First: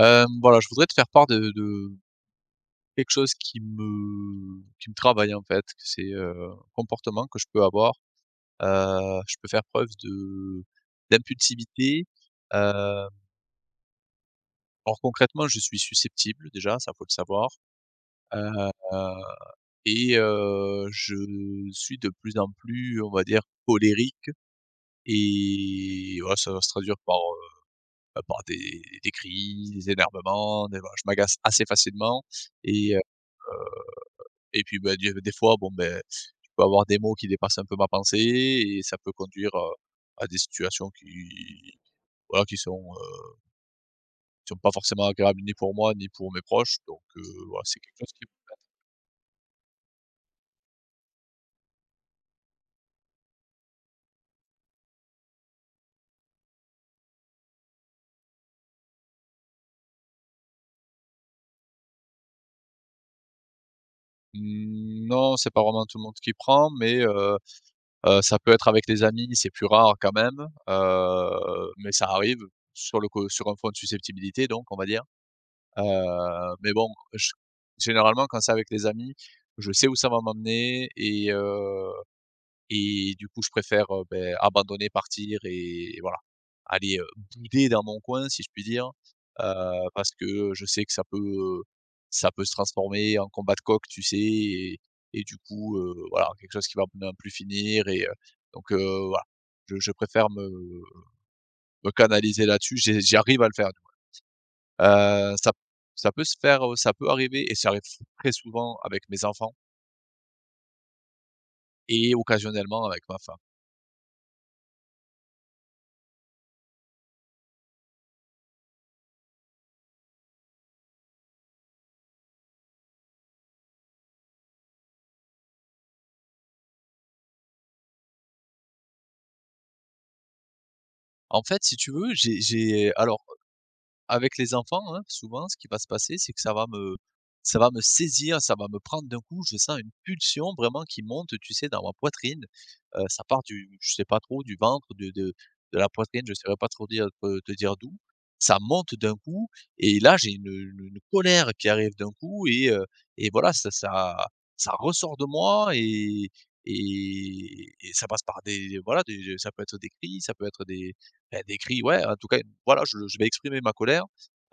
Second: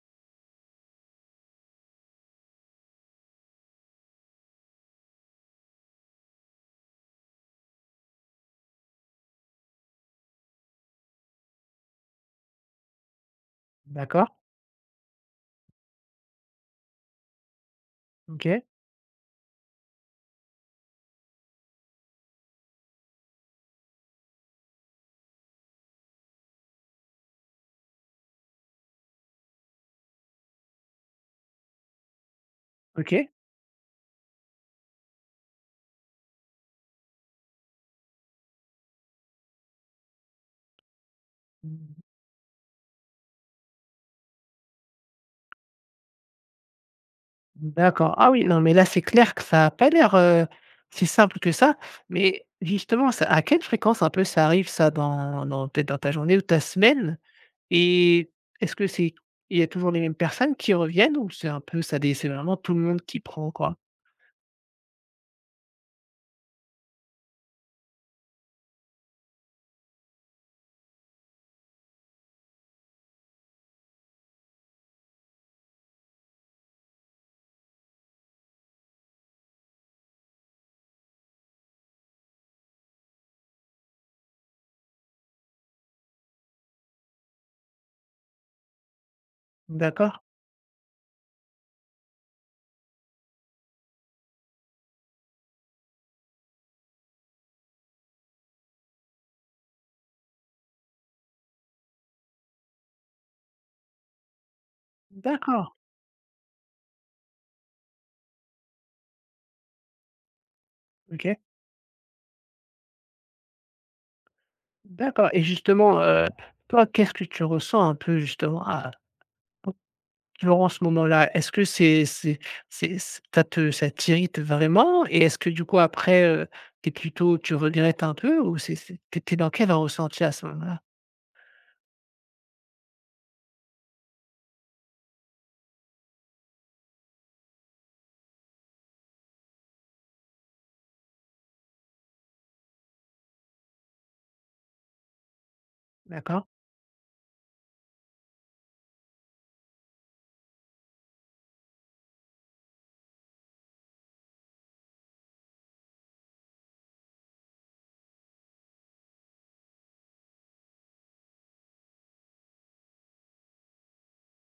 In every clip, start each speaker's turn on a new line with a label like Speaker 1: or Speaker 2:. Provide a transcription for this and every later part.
Speaker 1: Voilà, je voudrais te faire part de quelque chose qui me travaille, en fait. Que C'est, un comportement que je peux avoir. Je peux faire preuve de d'impulsivité. Heu,
Speaker 2: D'accord,
Speaker 1: alors concrètement, je suis susceptible déjà, ça faut le savoir.
Speaker 2: OK,
Speaker 1: Heu, je suis de plus en plus, on va dire, colérique et voilà, ça va se traduire par, bah, par des cris, des énervements, des voilà, je m'agace assez facilement et.
Speaker 2: OK.
Speaker 1: Et puis, bah, des fois, bon, ben je peux avoir des mots qui dépassent un peu ma pensée et ça peut conduire, à des situations qui voilà, qui sont pas forcément agréables ni pour moi, ni pour mes proches. Donc, voilà, c'est quelque chose
Speaker 2: D'accord.
Speaker 1: qui
Speaker 2: Ah oui, non, mais là, c'est clair que ça a pas l'air, si simple que ça. Mais justement, ça à quelle fréquence un peu ça arrive ça dans peut-être dans ta journée ou ta semaine? Et est-ce que c'est il y a toujours les mêmes personnes qui reviennent ou c'est un peu ça dé c'est vraiment tout le monde qui prend, quoi?
Speaker 1: mmh. Non, c'est pas vraiment tout le monde qui prend, mais, ça peut être avec les amis, c'est plus rare quand même, mais ça arrive sur le co sur un fond de susceptibilité donc, on va dire. Mais bon, je généralement quand c'est avec les amis, je sais où ça va m'emmener et. Et du coup, je préfère, beh, abandonner, partir et voilà, aller, bouder dans mon coin, si je puis dire, parce
Speaker 2: D'accord,
Speaker 1: que, je sais que ça peut se transformer en combat de coq, tu sais? Et du coup, voilà, quelque chose qui va ne plus finir donc voilà. Je préfère me canaliser là-dessus, j'arrive à le faire, du ça
Speaker 2: d'accord,
Speaker 1: ça peut se faire, ça peut arriver et ça arrive très souvent avec mes enfants
Speaker 2: OK,
Speaker 1: et occasionnellement avec ma femme.
Speaker 2: d'accord. Et justement, toi, qu'est-ce que tu ressens un peu justement? Durant ce moment-là, est-ce que c'est c ça te ça t'irrite vraiment? Et est-ce que du coup après, tu es plutôt tu regrettes un peu ou c'est t'es étais dans quel ressenti à ce moment-là?
Speaker 1: En fait, si tu veux, j'ai alors avec les enfants, hein, souvent ce qui va se passer, c'est que ça va me saisir, ça va me prendre d'un coup, je sens une pulsion vraiment qui monte, tu sais, dans ma poitrine. Ça part du je sais pas trop, du ventre, de de la poitrine, je ne
Speaker 2: D'accord,
Speaker 1: saurais pas trop dire te dire d'où. Ça monte d'un coup et là j'ai une colère qui arrive d'un coup et et voilà, ça ça ressort de moi et et ça passe par des voilà, des ça peut être des cris, ça peut être des, bah, des cris, ouais, en tout cas voilà, je vais exprimer ma colère.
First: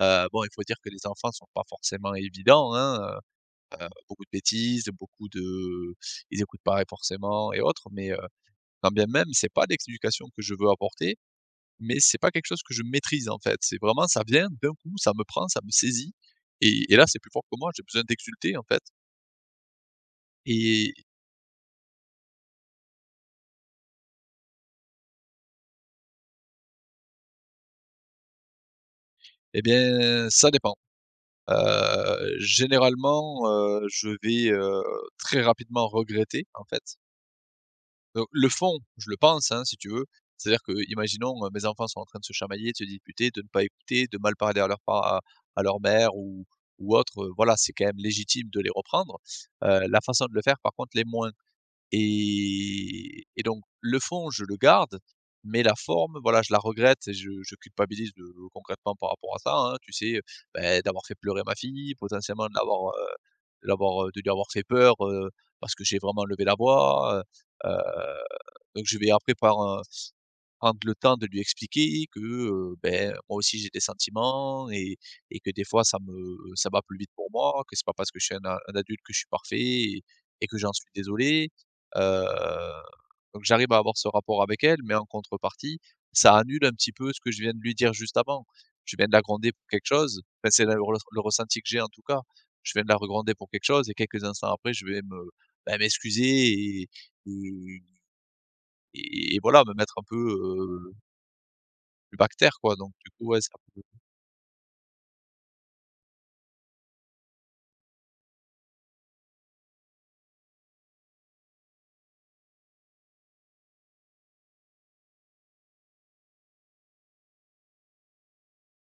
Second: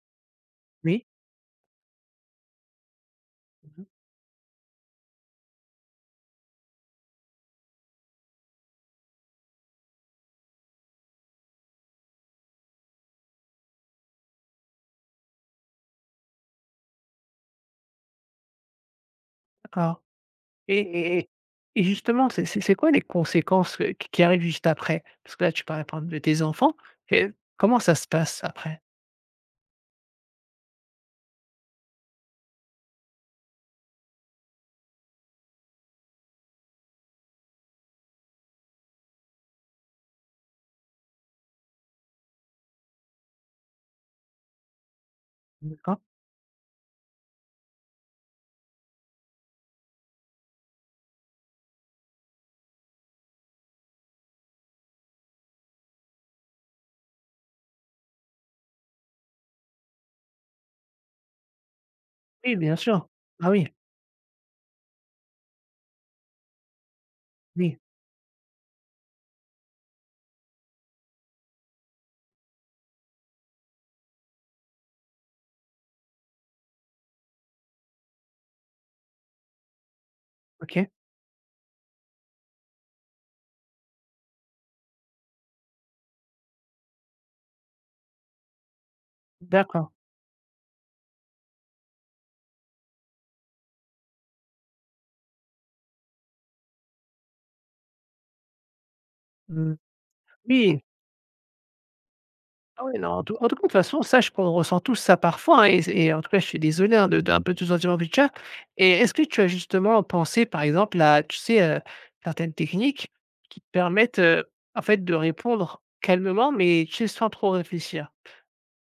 Speaker 1: Bon, il faut dire que les
Speaker 2: oui,
Speaker 1: enfants sont pas forcément évidents, hein,
Speaker 2: mmh
Speaker 1: beaucoup de bêtises, beaucoup de ils écoutent pas forcément et autres, mais quand bien même, c'est pas l'explication que je veux apporter, mais c'est pas quelque chose que je maîtrise, en fait. C'est vraiment ça vient d'un coup, ça me prend, ça me saisit et là, c'est plus fort que moi, j'ai besoin d'exulter, en fait
Speaker 2: d'accord et
Speaker 1: et
Speaker 2: et et et justement, c'est c'est quoi les conséquences, qui arrivent juste après? Parce que là, tu parlais par exemple de tes enfants et comment ça se passe après?
Speaker 1: et bien, ça dépend. Généralement, je vais, très rapidement regretter, en fait. Le fond, je le pense, hein, si tu veux. C'est-à-dire que, imaginons, mes enfants sont en train de se chamailler, de se disputer, de ne pas écouter, de mal parler à leur pa à leur
Speaker 2: D'accord.
Speaker 1: mère ou autre, voilà, c'est quand même légitime de les reprendre. La façon de le faire, par contre, les moins et donc le fond, je le garde, mais la forme, voilà, je la regrette et je culpabilise de concrètement par rapport à ça, hein, tu sais, d'avoir fait pleurer ma fille, potentiellement de
Speaker 2: Oui, bien
Speaker 1: l'avoir,
Speaker 2: sûr. Ah oui,
Speaker 1: de lui avoir fait peur, parce que j'ai vraiment levé la voix, heu,
Speaker 2: oui,
Speaker 1: donc je vais après par, prendre le temps de lui expliquer que, ben, moi aussi j'ai des sentiments et que des fois ça va plus vite pour moi, que c'est pas parce que je suis un adulte que je suis parfait et que j'en
Speaker 2: OK,
Speaker 1: suis désolé. Heu, donc j'arrive à avoir ce rapport avec elle, mais en contrepartie, ça annule un petit peu ce que je viens de lui dire juste avant. Je viens de la gronder pour quelque
Speaker 2: d'accord.
Speaker 1: chose, enfin c'est le ressenti que j'ai en tout cas. Je viens de la regronder pour quelque chose et quelques instants après je vais me, bah, m'excuser et et voilà, me
Speaker 2: Mmh.
Speaker 1: mettre un peu,
Speaker 2: Oui.
Speaker 1: plus bactère quoi,
Speaker 2: Ah
Speaker 1: donc
Speaker 2: oui, non,
Speaker 1: du coup, ouais,
Speaker 2: en
Speaker 1: ça
Speaker 2: tout cas, de toute façon, sache qu'on ressent tous ça parfois, hein, et en tout cas, je suis désolé, hein, de d'un peu de sentiment en picture. Et est-ce que tu as justement pensé, par exemple, à, tu sais, certaines techniques qui te permettent, en fait, de répondre calmement, mais tu sais, sans trop réfléchir?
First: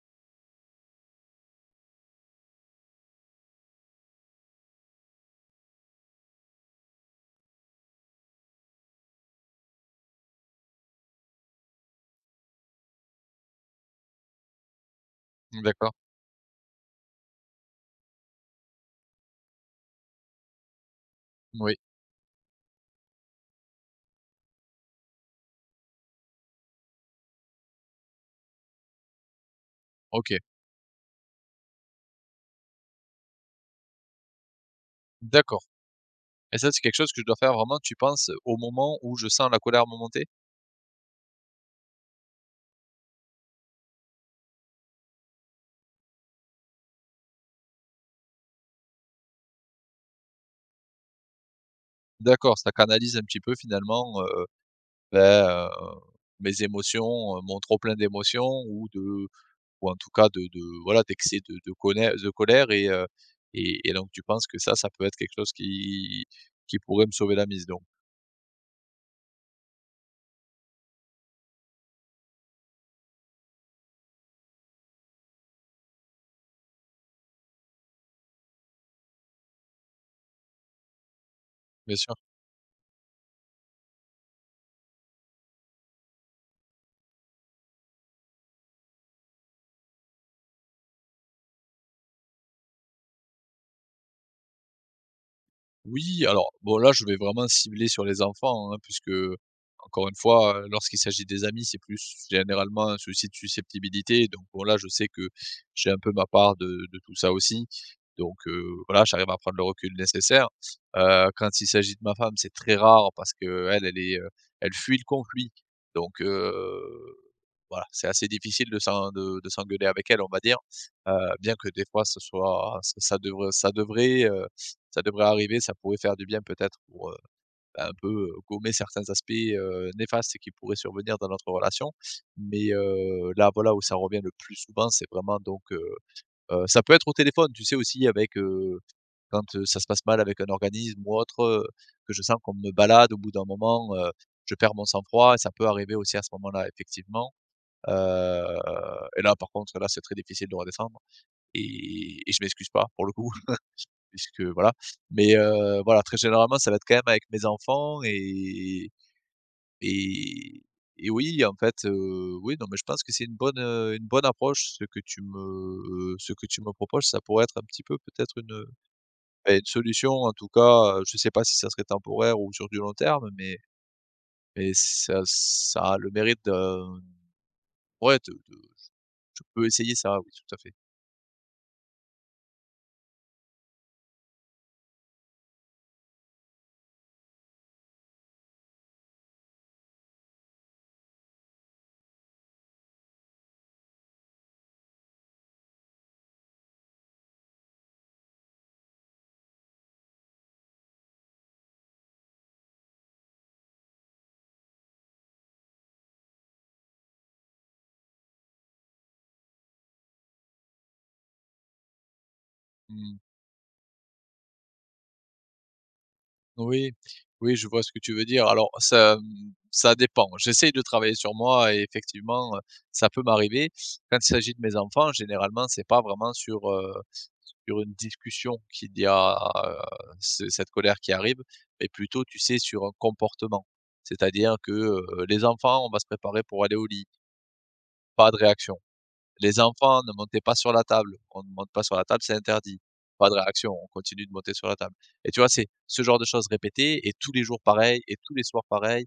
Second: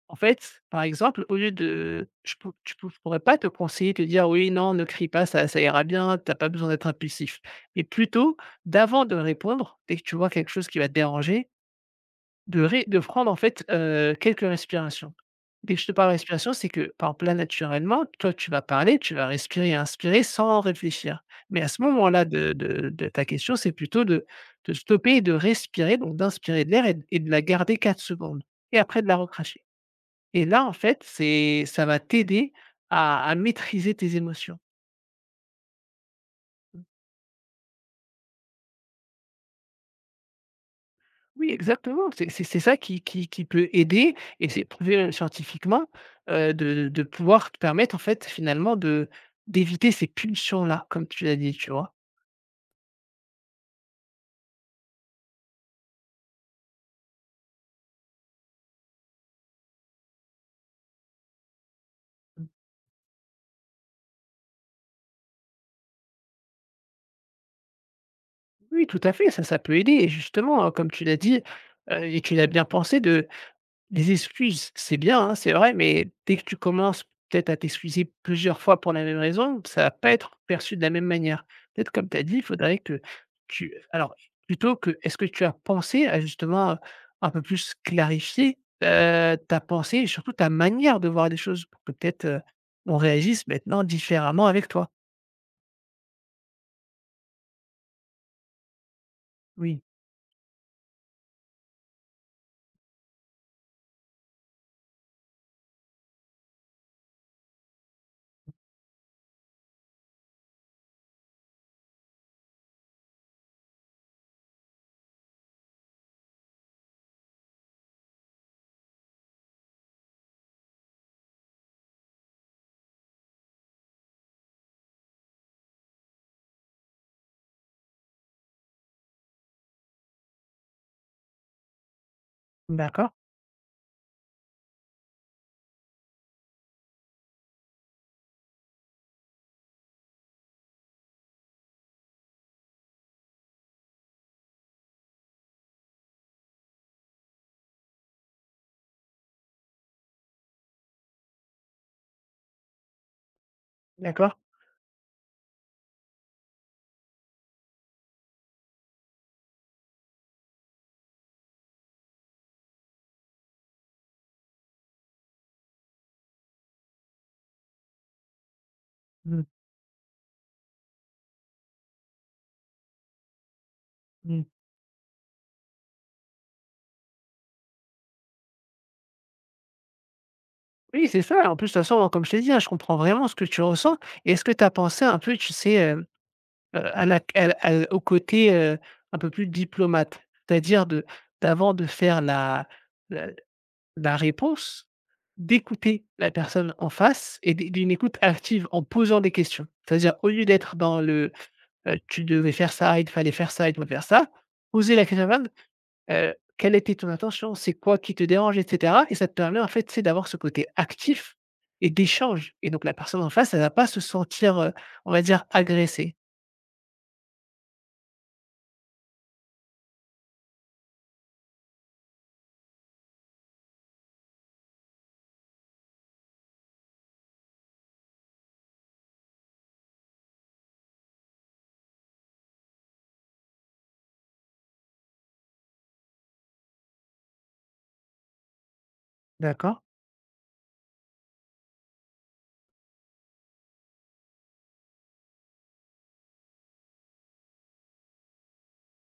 Speaker 2: En fait, par exemple, au lieu de je pourrais pas te conseiller, te dire: «Oui, non, ne crie pas, ça ça ira bien, t'as pas besoin d'être impulsif», mais plutôt, d'avant de répondre, dès que tu vois quelque chose qui va te déranger, de prendre, en fait, quelques respirations.
Speaker 1: mmh.
Speaker 2: Dès que je te
Speaker 1: D'accord.
Speaker 2: parle respiration, c'est que, par exemple, là, naturellement, toi, tu vas parler, tu vas respirer et inspirer sans réfléchir. Mais à
Speaker 1: Oui.
Speaker 2: ce moment-là de ta question, c'est plutôt de stopper et de respirer, donc d'inspirer de l'air et de la garder 4 secondes et après de la recracher.
Speaker 1: OK,
Speaker 2: Et là, en fait, c'est ça va t'aider à maîtriser tes émotions.
Speaker 1: d'accord, et ça, c'est quelque chose que je dois faire vraiment, tu penses, au moment où je sens la colère me monter?
Speaker 2: Oui, exactement. C'est ça qui peut aider et c'est prouvé scientifiquement, de pouvoir te permettre, en fait, finalement, de d'éviter ces pulsions-là, comme tu l'as dit, tu vois?
Speaker 1: D'accord, ça canalise un petit peu finalement, bah, heu, mes émotions, mon trop plein d'émotions ou de ou en tout cas de voilà, d'excès de colère et et donc tu penses que ça peut être quelque chose qui pourrait me sauver la mise donc?
Speaker 2: Oui, tout à fait, ça peut aider et justement, comme tu l'as dit, et tu l'as bien pensé de. Les excuses, c'est bien, hein, c'est vrai, mais dès que tu commences peut-être à t'excuser plusieurs fois pour la même raison, ça va pas être perçu de la même manière. Peut-être
Speaker 1: Bien
Speaker 2: comme
Speaker 1: sûr.
Speaker 2: tu as dit, il faudrait que tu alors plutôt que est-ce que tu as pensé à justement, un peu plus clarifier, ta pensée et surtout ta manière de voir les choses pour que peut-être, on réagisse maintenant différemment avec toi?
Speaker 1: Oui, alors bon là, je vais vraiment cibler sur les enfants, hein, puisque
Speaker 2: Oui,
Speaker 1: encore une fois, lorsqu'il s'agit des amis, c'est plus généralement un souci de susceptibilité. Donc bon là, je sais que j'ai un peu ma part de tout ça aussi. Donc voilà, j'arrive à prendre le recul nécessaire. Quand il s'agit de ma femme, c'est très rare parce que elle est, elle fuit le conflit. Donc voilà, c'est assez difficile de s'en de s'engueuler avec elle, on va dire. Heu, Bien que des fois ce soit ça devrait arriver, ça pourrait faire du bien peut-être pour, bah, un peu, gommer certains aspects, néfastes qui pourraient survenir dans notre relation. Mais,
Speaker 2: d'accord.
Speaker 1: là, voilà, où ça revient le plus souvent, c'est vraiment donc, ça peut être au téléphone, tu sais aussi avec, quand, ça se passe mal avec un organisme ou autre, que je sens qu'on me balade au bout d'un moment, je perds mon sang-froid et ça peut arriver aussi à ce moment-là, effectivement. Heu et là, par contre, là, c'est très difficile de redescendre et je m'excuse pas pour le coup,
Speaker 2: D'accord.
Speaker 1: puisque voilà. Mais voilà, très généralement, ça va être quand même avec mes enfants et et oui, en fait, oui, non, mais je pense que c'est une bonne approche ce que tu me proposes. Ça pourrait être un petit peu peut-être
Speaker 2: Mmh
Speaker 1: une solution en tout cas, je sais pas si ça serait temporaire ou sur du long terme,
Speaker 2: mh.
Speaker 1: mais ça ça a le mérite de ouais, de je peux essayer ça, oui, tout à fait.
Speaker 2: Oui, c'est ça. En plus, de toute façon, comme je t'ai dit, hein, je comprends vraiment ce que tu ressens. Et est-ce que tu as pensé un peu, tu sais, à la à au côté, un peu plus diplomate? C'est-à-dire de d'avant de faire la la réponse, d'écouter la personne en face et d'une écoute active en posant des questions. C'est-à-dire au lieu d'être dans le, «Tu devais faire ça, il fallait faire ça, il doit faire ça», poser la question quelle était ton intention? C'est quoi qui te dérange? Et cetera. Et ça te permet en fait, c'est d'avoir ce côté actif et d'échange et donc la
Speaker 1: Mmh.
Speaker 2: personne en face, elle va pas se sentir, on va dire, agressée.
Speaker 1: Oui, oui, je vois ce que tu veux dire. Alors ça, mmh, ça dépend. J'essaye de travailler sur moi et effectivement, ça peut m'arriver. Quand il s'agit de mes enfants, généralement, c'est pas vraiment sur, sur une discussion qu'il y a, heu, ce cette colère qui arrive, mais plutôt, tu sais, sur un comportement. C'est-à-dire que, les enfants, on va se préparer pour aller au lit, pas de réaction. Les
Speaker 2: D'accord,
Speaker 1: enfants ne montez pas sur la table, on ne monte pas sur la table, c'est interdit. Pas de réaction, on continue de monter sur la table. Et tu vois, c'est ce genre de choses répétées et tous les jours pareil et tous les soirs pareil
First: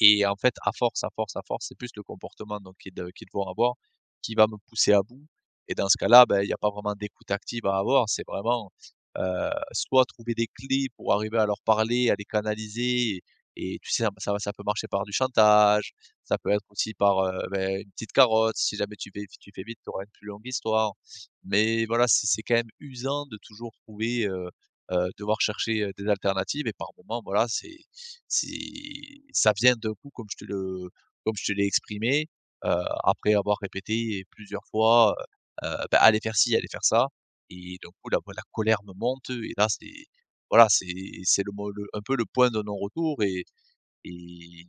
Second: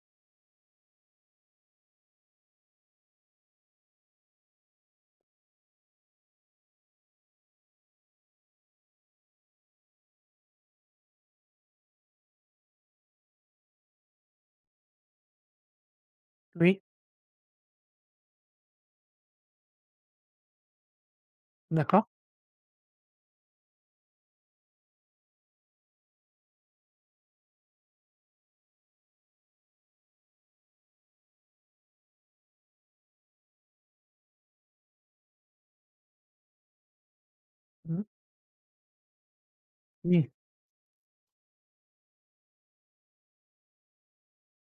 Speaker 1: et en fait, à force, c'est plus le comportement donc qu'ils vont avoir qui va me pousser à bout et dans ce cas-là, ben, il y a pas vraiment d'écoute active à avoir. C'est vraiment, soit trouver des clés pour arriver à leur parler, à les canaliser et tu sais, ça peut marcher par du chantage, ça peut être
Speaker 2: oui.
Speaker 1: aussi par, beh, une petite carotte. Si jamais tu fais vite, tu auras une plus longue histoire. Mais voilà,
Speaker 2: D'accord.
Speaker 1: c'est quand même usant de toujours trouver, devoir chercher, des alternatives et par moments, voilà, c'est ça vient d'un coup comme je te l'ai exprimé, heu, après avoir répété plusieurs fois, bah, «Allez faire ci, allez faire ça», et d'un
Speaker 2: Mmh.
Speaker 1: coup la colère me monte et là c'est
Speaker 2: Oui.
Speaker 1: voilà, c'est le un peu le point de non-retour et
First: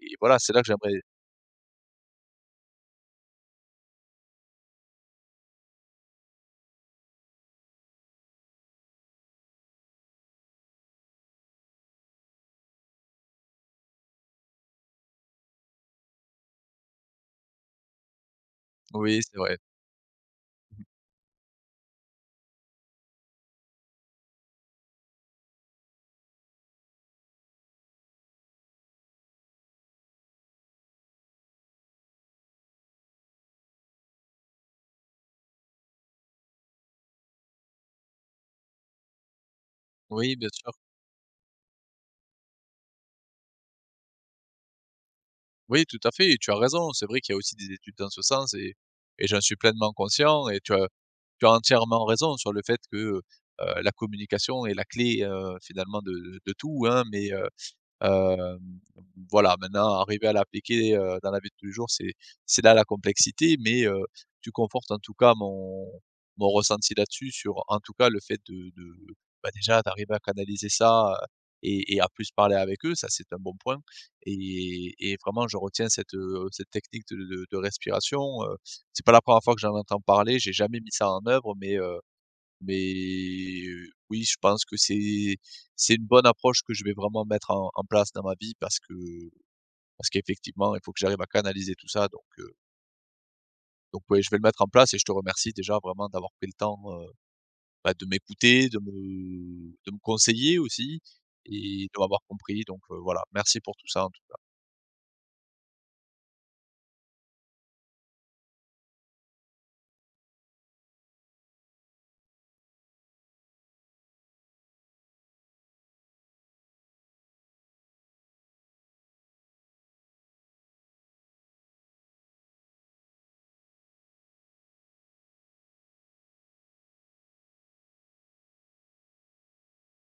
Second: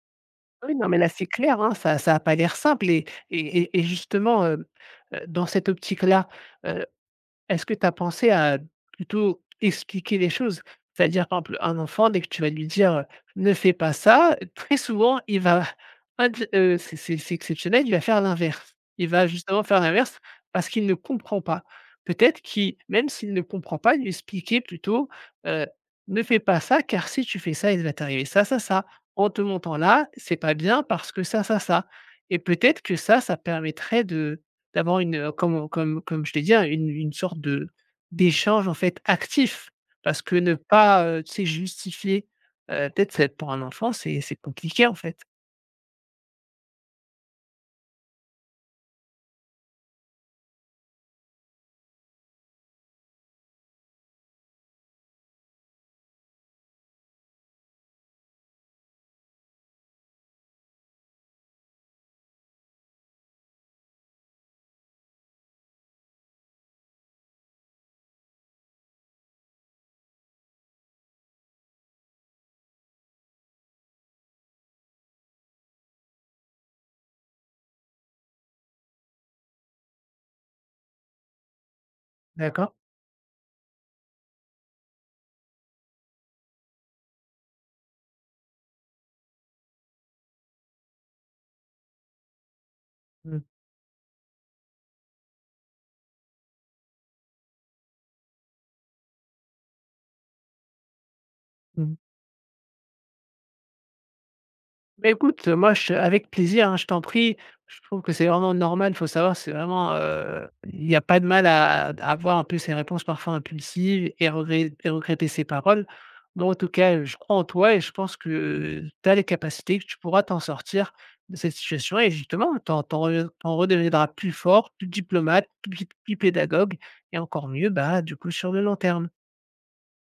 Speaker 1: et voilà, c'est là que
Speaker 2: Oui, non, mais
Speaker 1: j'aimerais
Speaker 2: là, c'est clair, hein, ça ça a pas l'air simple et justement, dans cette optique-là, euh, est-ce que tu as pensé à plutôt expliquer les choses? C'est-à-dire, par exemple, un enfant, dès que tu vas lui dire, «Ne fais pas ça», très souvent, il va int c'est c'est exceptionnel, il va faire l'inverse. Il
Speaker 1: oui,
Speaker 2: va
Speaker 1: c'est vrai.
Speaker 2: justement faire l'inverse parce
Speaker 1: Mmh.
Speaker 2: qu'il ne comprend pas. Peut-être qu'il même s'il ne comprend pas, lui expliquer plutôt, heu: «Ne fais pas ça car si tu fais ça, il va t'arriver ça, ça, ça. En te montant là, c'est pas bien parce que ça», et peut-être que ça permettrait de d'avoir une, comme comme je t'ai dit, hein, une sorte de d'échange, en fait, actif. Parce
Speaker 1: Oui,
Speaker 2: que
Speaker 1: bien
Speaker 2: ne
Speaker 1: sûr.
Speaker 2: pas, tu sais, justifier, peut-être c'est pour un enfant, c'est compliqué, en fait.
Speaker 1: Oui, tout à fait, tu as raison, c'est vrai qu'il y a aussi des études dans ce sens et j'en suis pleinement conscient et tu as entièrement raison sur le fait que, la communication est la clé, finalement de tout, hein, mais Hem, voilà, maintenant arriver à l'appliquer, dans la vie de tous les jours, c'est là la complexité, mais tu confortes en tout cas mon ressenti là-dessus sur en tout cas le fait de, bah, déjà d'arriver à canaliser ça, et à plus parler avec eux, ça c'est un bon point et vraiment je retiens cette, cette technique de respiration, c'est pas la première fois que j'en entends parler, j'ai jamais mis ça en œuvre mais
Speaker 2: D'accord?
Speaker 1: mais oui, je pense que c'est une bonne approche que je vais vraiment mettre en en place dans ma vie parce qu'effectivement, il faut que j'arrive à canaliser tout ça
Speaker 2: Mmh.
Speaker 1: donc ouais, je vais le mettre en place et je te remercie déjà vraiment d'avoir pris le temps, bah, de m'écouter, de me conseiller aussi et de m'avoir compris donc voilà, merci pour tout ça en tout
Speaker 2: Beh, écoute, moi je avec plaisir, hein, je t'en prie. Je trouve que c'est vraiment normal. Il faut savoir, c'est vraiment, il n'y a pas de mal à avoir un peu ces réponses parfois impulsives et regretter ses paroles. Donc, en tout cas, je crois en toi et je pense que tu as les capacités, que tu pourras t'en sortir de cette situation et justement, tu en redeviendras plus fort, plus diplomate, plus pédagogue et encore mieux, bah, du coup, sur le long terme.